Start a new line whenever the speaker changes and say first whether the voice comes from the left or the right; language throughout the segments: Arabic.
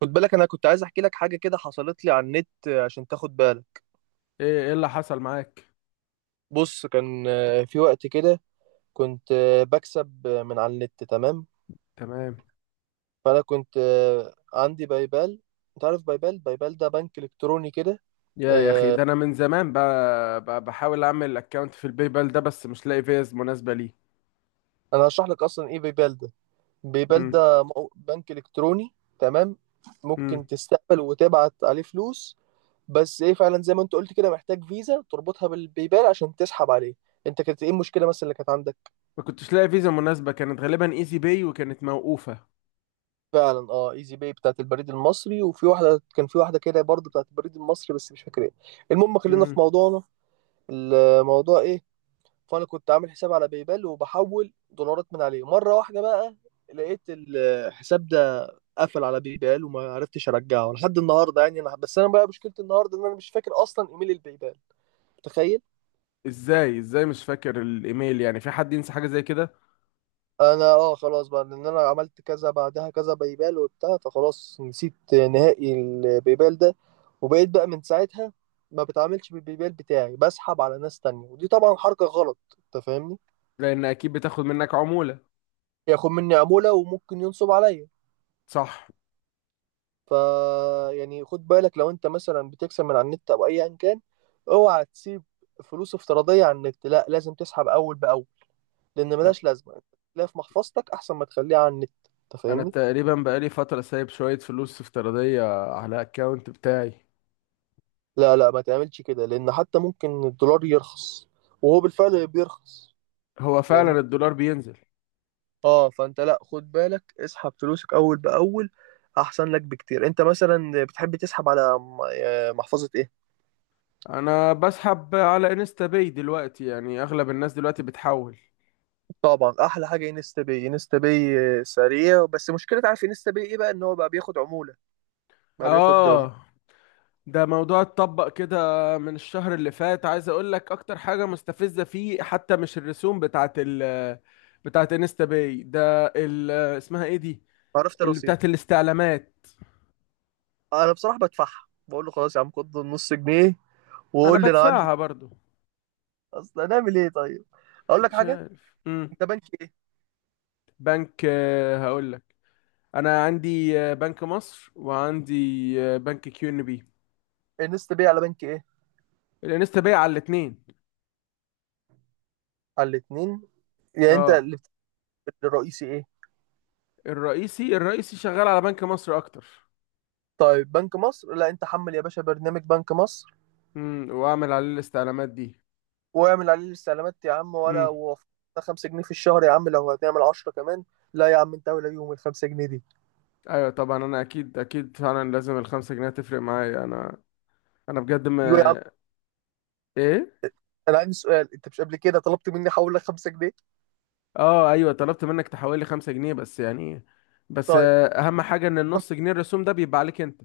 right: خد بالك انا كنت عايز احكي لك حاجه كده حصلت لي على النت عشان تاخد بالك.
left: ايه اللي حصل معاك.
right: بص كان في وقت كده كنت بكسب من على النت. تمام.
left: تمام.
right: فانا كنت عندي بايبال. انت عارف بايبال، ده بنك الكتروني كده.
left: يا اخي،
right: آه،
left: ده انا من زمان بقى بحاول اعمل اكونت في الباي بال ده، بس مش لاقي فيز مناسبه ليه.
right: انا هشرح لك اصلا ايه بايبال ده. بايبال
left: امم
right: ده بنك الكتروني. تمام. ممكن
left: امم
right: تستقبل وتبعت عليه فلوس. بس ايه فعلا زي ما انت قلت كده محتاج فيزا تربطها بالبايبال عشان تسحب عليه. انت كانت ايه المشكله مثلا اللي كانت عندك؟
left: ما كنتش لاقي فيزا مناسبه، كانت غالبا ايزي باي وكانت موقوفه.
right: فعلا اه، ايزي باي بتاعت البريد المصري، وفي واحده كان في واحده كده برضه بتاعت البريد المصري بس مش فاكر ايه. المهم خلينا في
left: امم.
right: موضوعنا. الموضوع ايه؟ فانا كنت عامل حساب على بايبال وبحول دولارات من عليه. مره واحده بقى لقيت الحساب ده قفل على بايبال، وما عرفتش ارجعه لحد النهارده. يعني انا بس انا بقى مشكلتي النهارده ان انا مش فاكر اصلا ايميل البايبال، تخيل.
left: ازاي مش فاكر الايميل؟ يعني في حد ينسى حاجه زي كده؟
right: انا اه خلاص بقى، لان انا عملت كذا بعدها كذا بيبال وبتاع، فخلاص نسيت نهائي البيبال ده. وبقيت بقى من ساعتها ما بتعاملش بالبيبال بتاعي، بسحب على ناس تانية، ودي طبعا حركة غلط، انت فاهمني.
left: لان اكيد بتاخد منك عموله.
right: ياخد مني عمولة وممكن ينصب عليا.
left: صح.
right: ف يعني خد بالك لو انت مثلا بتكسب من على النت او ايا كان، اوعى تسيب فلوس افتراضية على النت، لا لازم تسحب اول باول، لان
left: طب
right: ملهاش لازمة. تلاقيها في محفظتك احسن ما تخليها على النت، انت
left: انا
right: فاهمني.
left: تقريبا بقالي فتره سايب شويه فلوس افتراضيه على الاكونت بتاعي.
right: لا، ما تعملش كده، لان حتى ممكن الدولار يرخص، وهو بالفعل بيرخص.
left: هو
right: لان
left: فعلا الدولار بينزل.
right: اه، فانت لا خد بالك، اسحب فلوسك اول باول، احسن لك بكتير. انت مثلا بتحب تسحب على محفظة ايه؟
left: انا بسحب على انستا باي دلوقتي، يعني اغلب الناس دلوقتي بتحول.
right: طبعا احلى حاجة انستا باي. انستا باي سريع بس مشكلة، عارف انستا باي ايه بقى؟ ان هو بقى بياخد عمولة. بقى بياخد عمولة
left: اه. ده موضوع اتطبق كده من الشهر اللي فات، عايز اقول لك اكتر حاجة مستفزة فيه حتى مش الرسوم بتاعت انستا باي ده، ال اسمها ايه دي
right: عرفت
left: اللي
right: الرصيد.
left: بتاعت الاستعلامات.
right: انا بصراحة بدفعها، بقول له خلاص يا عم خد 1/2 جنيه
left: انا
right: وقول لي انا عندي.
left: بدفعها برضو.
right: اصل هنعمل ايه طيب؟ اقول لك
left: مش
right: حاجة.
left: عارف.
right: انت بنك ايه؟
left: بنك، هقول لك. انا عندي بنك مصر، وعندي بنك كيو ان بي.
right: انستا باي على بنك ايه؟
left: الانستا باي على الاتنين.
right: على الاتنين. يعني انت
left: اه.
right: اللي الرئيسي ايه؟
left: الرئيسي شغال على بنك مصر اكتر.
right: طيب بنك مصر، لا انت حمل يا باشا برنامج بنك مصر،
left: واعمل عليه الاستعلامات دي.
right: واعمل عليه الاستعلامات يا عم ولا
left: امم
right: وفقنا. 5 جنيه في الشهر يا عم، لو هتعمل 10 كمان. لا يا عم، انت ولا يوم ال 5 جنيه دي.
left: ايوه طبعا، انا اكيد اكيد فعلا لازم الخمسة جنيه تفرق معايا. انا، انا بجد ما.
right: ايوه يا عم.
left: ايه؟
right: انا عندي سؤال، انت مش قبل كده طلبت مني احول لك 5 جنيه؟
left: اه ايوه طلبت منك تحول لي 5 جنيه، بس يعني بس
right: طيب،
left: اهم حاجة ان النص جنيه الرسوم ده بيبقى عليك انت.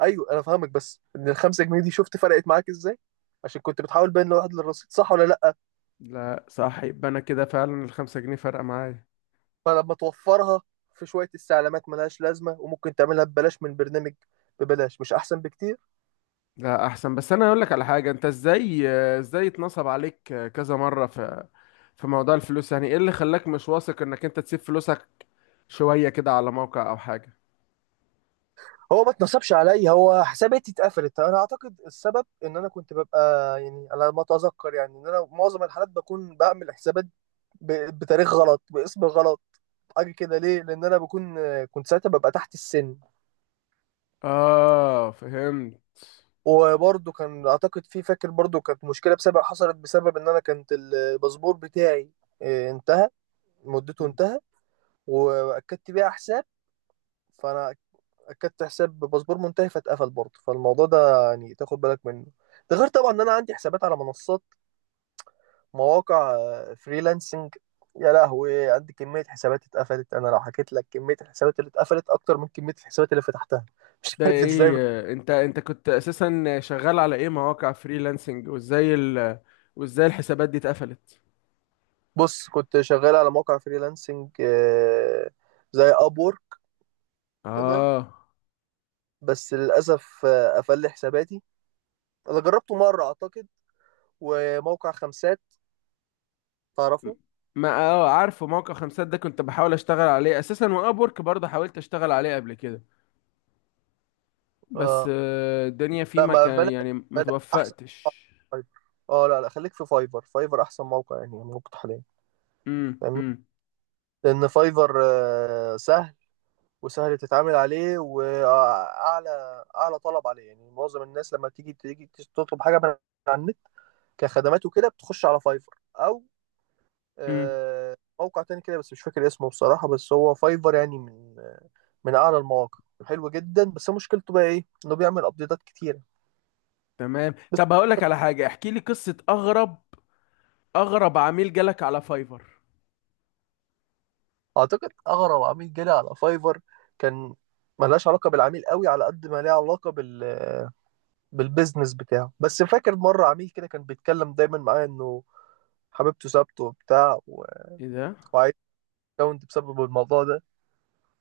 right: ايوه انا فاهمك، بس ان ال 5 جنيه دي شفت فرقت معاك ازاي؟ عشان كنت بتحاول بين الواحد للرصيد، صح ولا لا؟
left: لا، صح، يبقى انا كده فعلا الخمسة جنيه فارقة معايا.
right: فلما توفرها في شويه استعلامات ملهاش لازمه وممكن تعملها ببلاش من برنامج ببلاش، مش احسن بكتير؟
left: لا احسن. بس انا اقول لك على حاجة، انت ازاي اتنصب عليك كذا مرة؟ في موضوع الفلوس، يعني ايه اللي خلاك مش واثق انك انت تسيب فلوسك شوية كده على موقع أو حاجة؟
right: هو ما اتنصبش عليا، هو حساباتي اتقفلت. انا اعتقد السبب ان انا كنت ببقى، يعني على ما اتذكر، يعني ان انا معظم الحالات بكون بعمل حسابات بتاريخ غلط، باسم غلط، حاجه كده. ليه؟ لان انا بكون كنت ساعتها ببقى تحت السن.
left: آه، فهمت.
right: وبرضه كان اعتقد في، فاكر برضه كانت مشكله بسبب، حصلت بسبب ان انا كانت الباسبور بتاعي انتهى مدته، انتهى، واكدت بيها حساب. فانا اكدت حساب باسبور منتهي فاتقفل برضه. فالموضوع ده يعني تاخد بالك منه. ده غير طبعا ان انا عندي حسابات على منصات، مواقع فريلانسنج. يا لهوي، عندي كمية حسابات اتقفلت. انا لو حكيت لك كمية الحسابات اللي اتقفلت اكتر من كمية الحسابات اللي فتحتها. مش
left: ده
right: عارف ازاي.
left: إيه، أنت كنت أساسا شغال على إيه؟ مواقع فريلانسنج؟ وإزاي الحسابات دي اتقفلت؟
right: بص، كنت شغال على موقع فريلانسنج زي ابور. تمام.
left: آه
right: بس للاسف قفل لي حساباتي. انا جربته مرة اعتقد، وموقع خمسات،
left: م-
right: تعرفه؟
left: ما عارفه موقع خمسات ده، كنت بحاول أشتغل عليه أساسا، وأبورك برضه حاولت أشتغل عليه قبل كده، بس
right: آه.
left: الدنيا فيه
right: لا،
left: ما
right: ما
left: كان
right: بلاش،
left: يعني ما
right: بلاش احسن. موقع
left: توفقتش.
right: فايفر، اه لا لا خليك في فايفر، فايفر احسن موقع يعني موجود حاليا،
left: امم،
right: فاهمني.
left: امم،
right: لان فايفر سهل، وسهل تتعامل عليه، واعلى اعلى طلب عليه. يعني معظم الناس لما تيجي تطلب حاجه من على النت كخدمات وكده بتخش على فايفر او
left: امم.
right: موقع تاني كده بس مش فاكر اسمه بصراحه. بس هو فايفر يعني من اعلى المواقع، حلو جدا. بس مشكلته بقى ايه؟ انه بيعمل ابديتات كتيره.
left: تمام. طب هقول لك على حاجة، احكي لي قصة أغرب عميل جالك على فايفر.
right: اعتقد اغرب عميل جالي على فايفر كان، ملهاش علاقه بالعميل قوي على قد ما ليها علاقه بال، بالبيزنس بتاعه. بس فاكر مره عميل كده كان بيتكلم دايما معايا انه حبيبته سابته وبتاع
left: ايه ده؟
right: وعايز اكونت بسبب الموضوع ده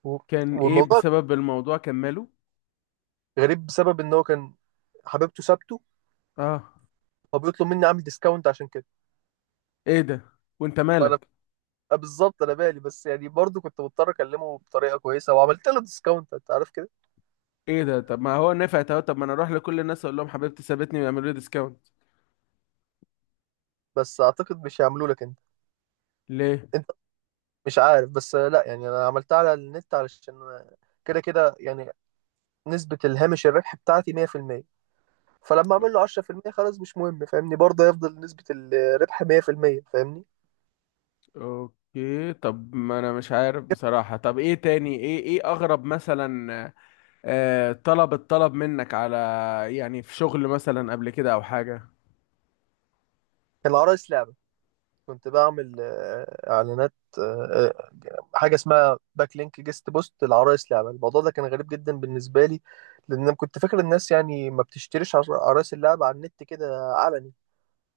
right: و-
left: كان ايه
right: والموضوع
left: بسبب الموضوع، كمله.
right: غريب، بسبب ان هو كان حبيبته سابته
left: اه.
right: فبيطلب مني اعمل ديسكاونت عشان كده.
left: ايه ده؟ وانت
right: فانا
left: مالك؟
right: بالظبط انا بالي، بس يعني برضو كنت مضطر اكلمه بطريقه كويسه وعملت له ديسكاونت، انت عارف كده.
left: ايه ده؟ طب ما هو نفعت اهو، طب ما انا اروح لكل الناس اقول لهم حبيبتي سابتني ويعملوا لي ديسكاونت.
right: بس اعتقد مش هيعملوا لك.
left: ليه؟
right: انت مش عارف، بس لا يعني انا عملتها على النت علشان كده كده يعني نسبة الهامش الربح بتاعتي 100%، فلما اعمل له 10% خلاص مش مهم، فاهمني، برضه هيفضل نسبة الربح 100%، فاهمني.
left: اوكي. طب ما انا مش عارف بصراحة، طب ايه تاني؟ ايه اغرب مثلا، الطلب منك على، يعني في شغل مثلا قبل كده او حاجة؟
right: كان العرايس لعبة، كنت بعمل اعلانات، آه، آه، حاجة اسمها باك لينك جيست بوست العرايس لعبة. الموضوع ده كان غريب جدا بالنسبة لي، لان انا كنت فاكر الناس يعني ما بتشتريش عرايس اللعبة على النت كده علني.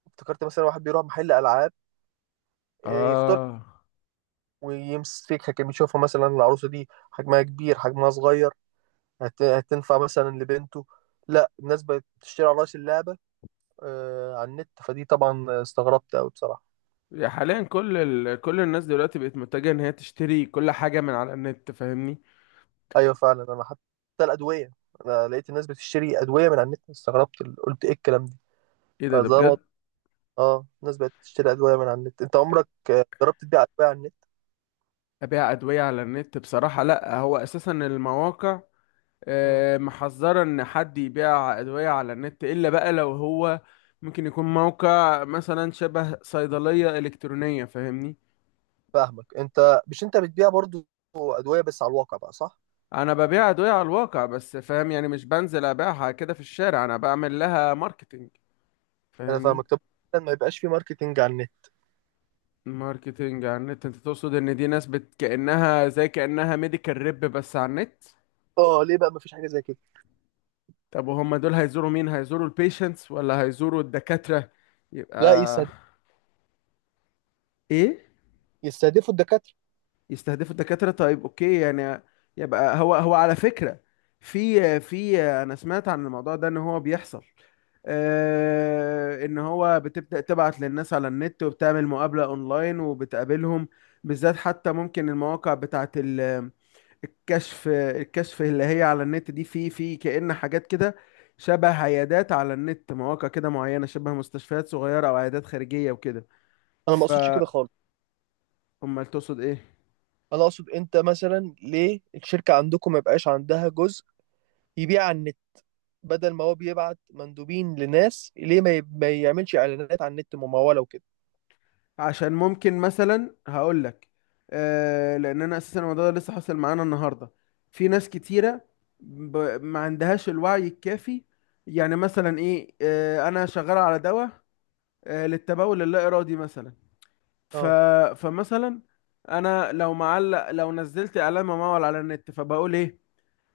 right: افتكرت مثلا واحد بيروح محل العاب يختار
left: اه.
right: ويمسكها، كان بيشوفها مثلا العروسة دي حجمها كبير حجمها صغير، هتنفع مثلا لبنته. لا، الناس بقت تشتري عرايس اللعبة آه على النت، فدي طبعا استغربت أوي بصراحة.
left: يا حاليا كل الناس دلوقتي بقت متجهة ان هي تشتري كل حاجة من على النت، فاهمني؟
right: أيوة فعلا، أنا حتى الأدوية، أنا لقيت الناس بتشتري أدوية من على النت، استغربت قلت إيه الكلام ده.
left: ايه ده، ده
right: فزي ما،
left: بجد؟
right: اه الناس بقت تشتري أدوية من على النت. أنت عمرك جربت تبيع أدوية على النت؟
left: ابيع ادويه على النت؟ بصراحه لا، هو اساسا المواقع
right: مم.
left: محذره ان حد يبيع ادويه على النت، الا بقى لو هو ممكن يكون موقع مثلا شبه صيدليه الكترونيه، فاهمني؟
right: فاهمك، أنت مش أنت بتبيع برضو أدوية بس على الواقع بقى، صح؟
left: انا ببيع ادويه على الواقع بس، فاهم، يعني مش بنزل ابيعها كده في الشارع، انا بعمل لها ماركتينج،
right: أنا
left: فاهمني؟
right: فاهمك، طب ما يبقاش في ماركتينج على النت.
left: ماركتينج على النت؟ انت تقصد ان دي ناس كانها ميديكال ريب بس على النت؟
right: اه ليه بقى ما فيش حاجة زي كده؟
left: طب وهم دول هيزوروا مين؟ هيزوروا البيشنتس ولا هيزوروا الدكاترة يبقى؟
right: لا يستهد...
left: ايه؟
right: يستهدفوا الدكاترة.
left: يستهدفوا الدكاترة؟ طيب، اوكي، يعني يبقى هو على فكرة في انا سمعت عن الموضوع ده ان هو بيحصل، ان هو بتبدأ تبعت للناس على النت وبتعمل مقابلة اونلاين وبتقابلهم، بالذات حتى ممكن المواقع بتاعت ال الكشف الكشف اللي هي على النت دي، في كأن حاجات كده شبه عيادات على النت، مواقع كده معينة شبه مستشفيات صغيرة أو عيادات خارجية وكده.
right: انا ما
left: ف
right: اقصدش كده خالص.
left: أمال تقصد إيه؟
right: انا اقصد انت مثلا ليه الشركة عندكم ما يبقاش عندها جزء يبيع على النت؟ بدل ما هو بيبعت مندوبين لناس، ليه ما يعملش اعلانات على النت ممولة وكده؟
left: عشان ممكن مثلا، هقول لك. آه، لأن أنا أساسا الموضوع ده لسه حاصل معانا النهاردة. في ناس كتيرة ما عندهاش الوعي الكافي. يعني مثلا إيه، أنا شغال على دواء للتبول اللا إرادي مثلا. ف...
right: اه.
left: فمثلا انا لو نزلت اعلان ممول على النت، فبقول ايه؟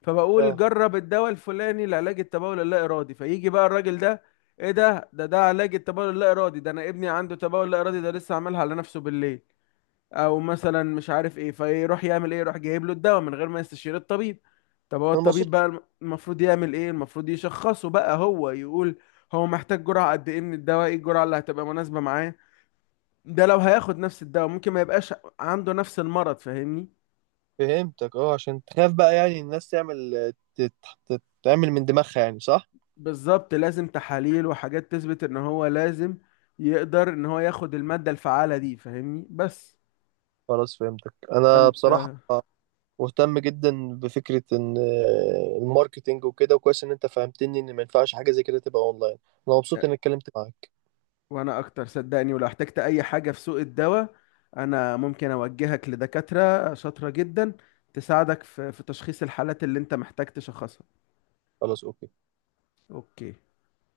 left: فبقول
right: اه
left: جرب الدواء الفلاني لعلاج التبول اللا ارادي، فيجي بقى الراجل ده، ايه ده علاج التبول اللا ارادي ده، انا ابني عنده تبول لا ارادي ده، لسه عاملها على نفسه بالليل، او مثلا مش عارف ايه، فيروح يعمل ايه؟ يروح جايب له الدواء من غير ما يستشير الطبيب. طب هو
right: انا ما
left: الطبيب
right: اقصدش.
left: بقى المفروض يعمل ايه؟ المفروض يشخصه بقى، هو يقول هو محتاج جرعة قد ايه من الدواء، ايه الجرعة اللي هتبقى مناسبة معاه، ده لو هياخد نفس الدواء ممكن ما يبقاش عنده نفس المرض، فاهمني؟
right: فهمتك، اه عشان تخاف بقى يعني الناس تعمل تعمل من دماغها يعني، صح.
left: بالظبط، لازم تحاليل وحاجات تثبت ان هو لازم يقدر ان هو ياخد المادة الفعالة دي، فاهمني؟ بس
right: خلاص فهمتك، انا
left: فانت.
right: بصراحة مهتم جدا بفكرة ان الماركتينج وكده، وكويس ان انت فهمتني ان ما ينفعش حاجة زي كده تبقى اونلاين. انا مبسوط اني اتكلمت معاك.
left: وانا اكتر، صدقني، ولو احتجت اي حاجة في سوق الدواء انا ممكن اوجهك لدكاترة شاطرة جدا تساعدك في تشخيص الحالات اللي انت محتاج تشخصها.
right: خلاص اوكي.
left: اوكي.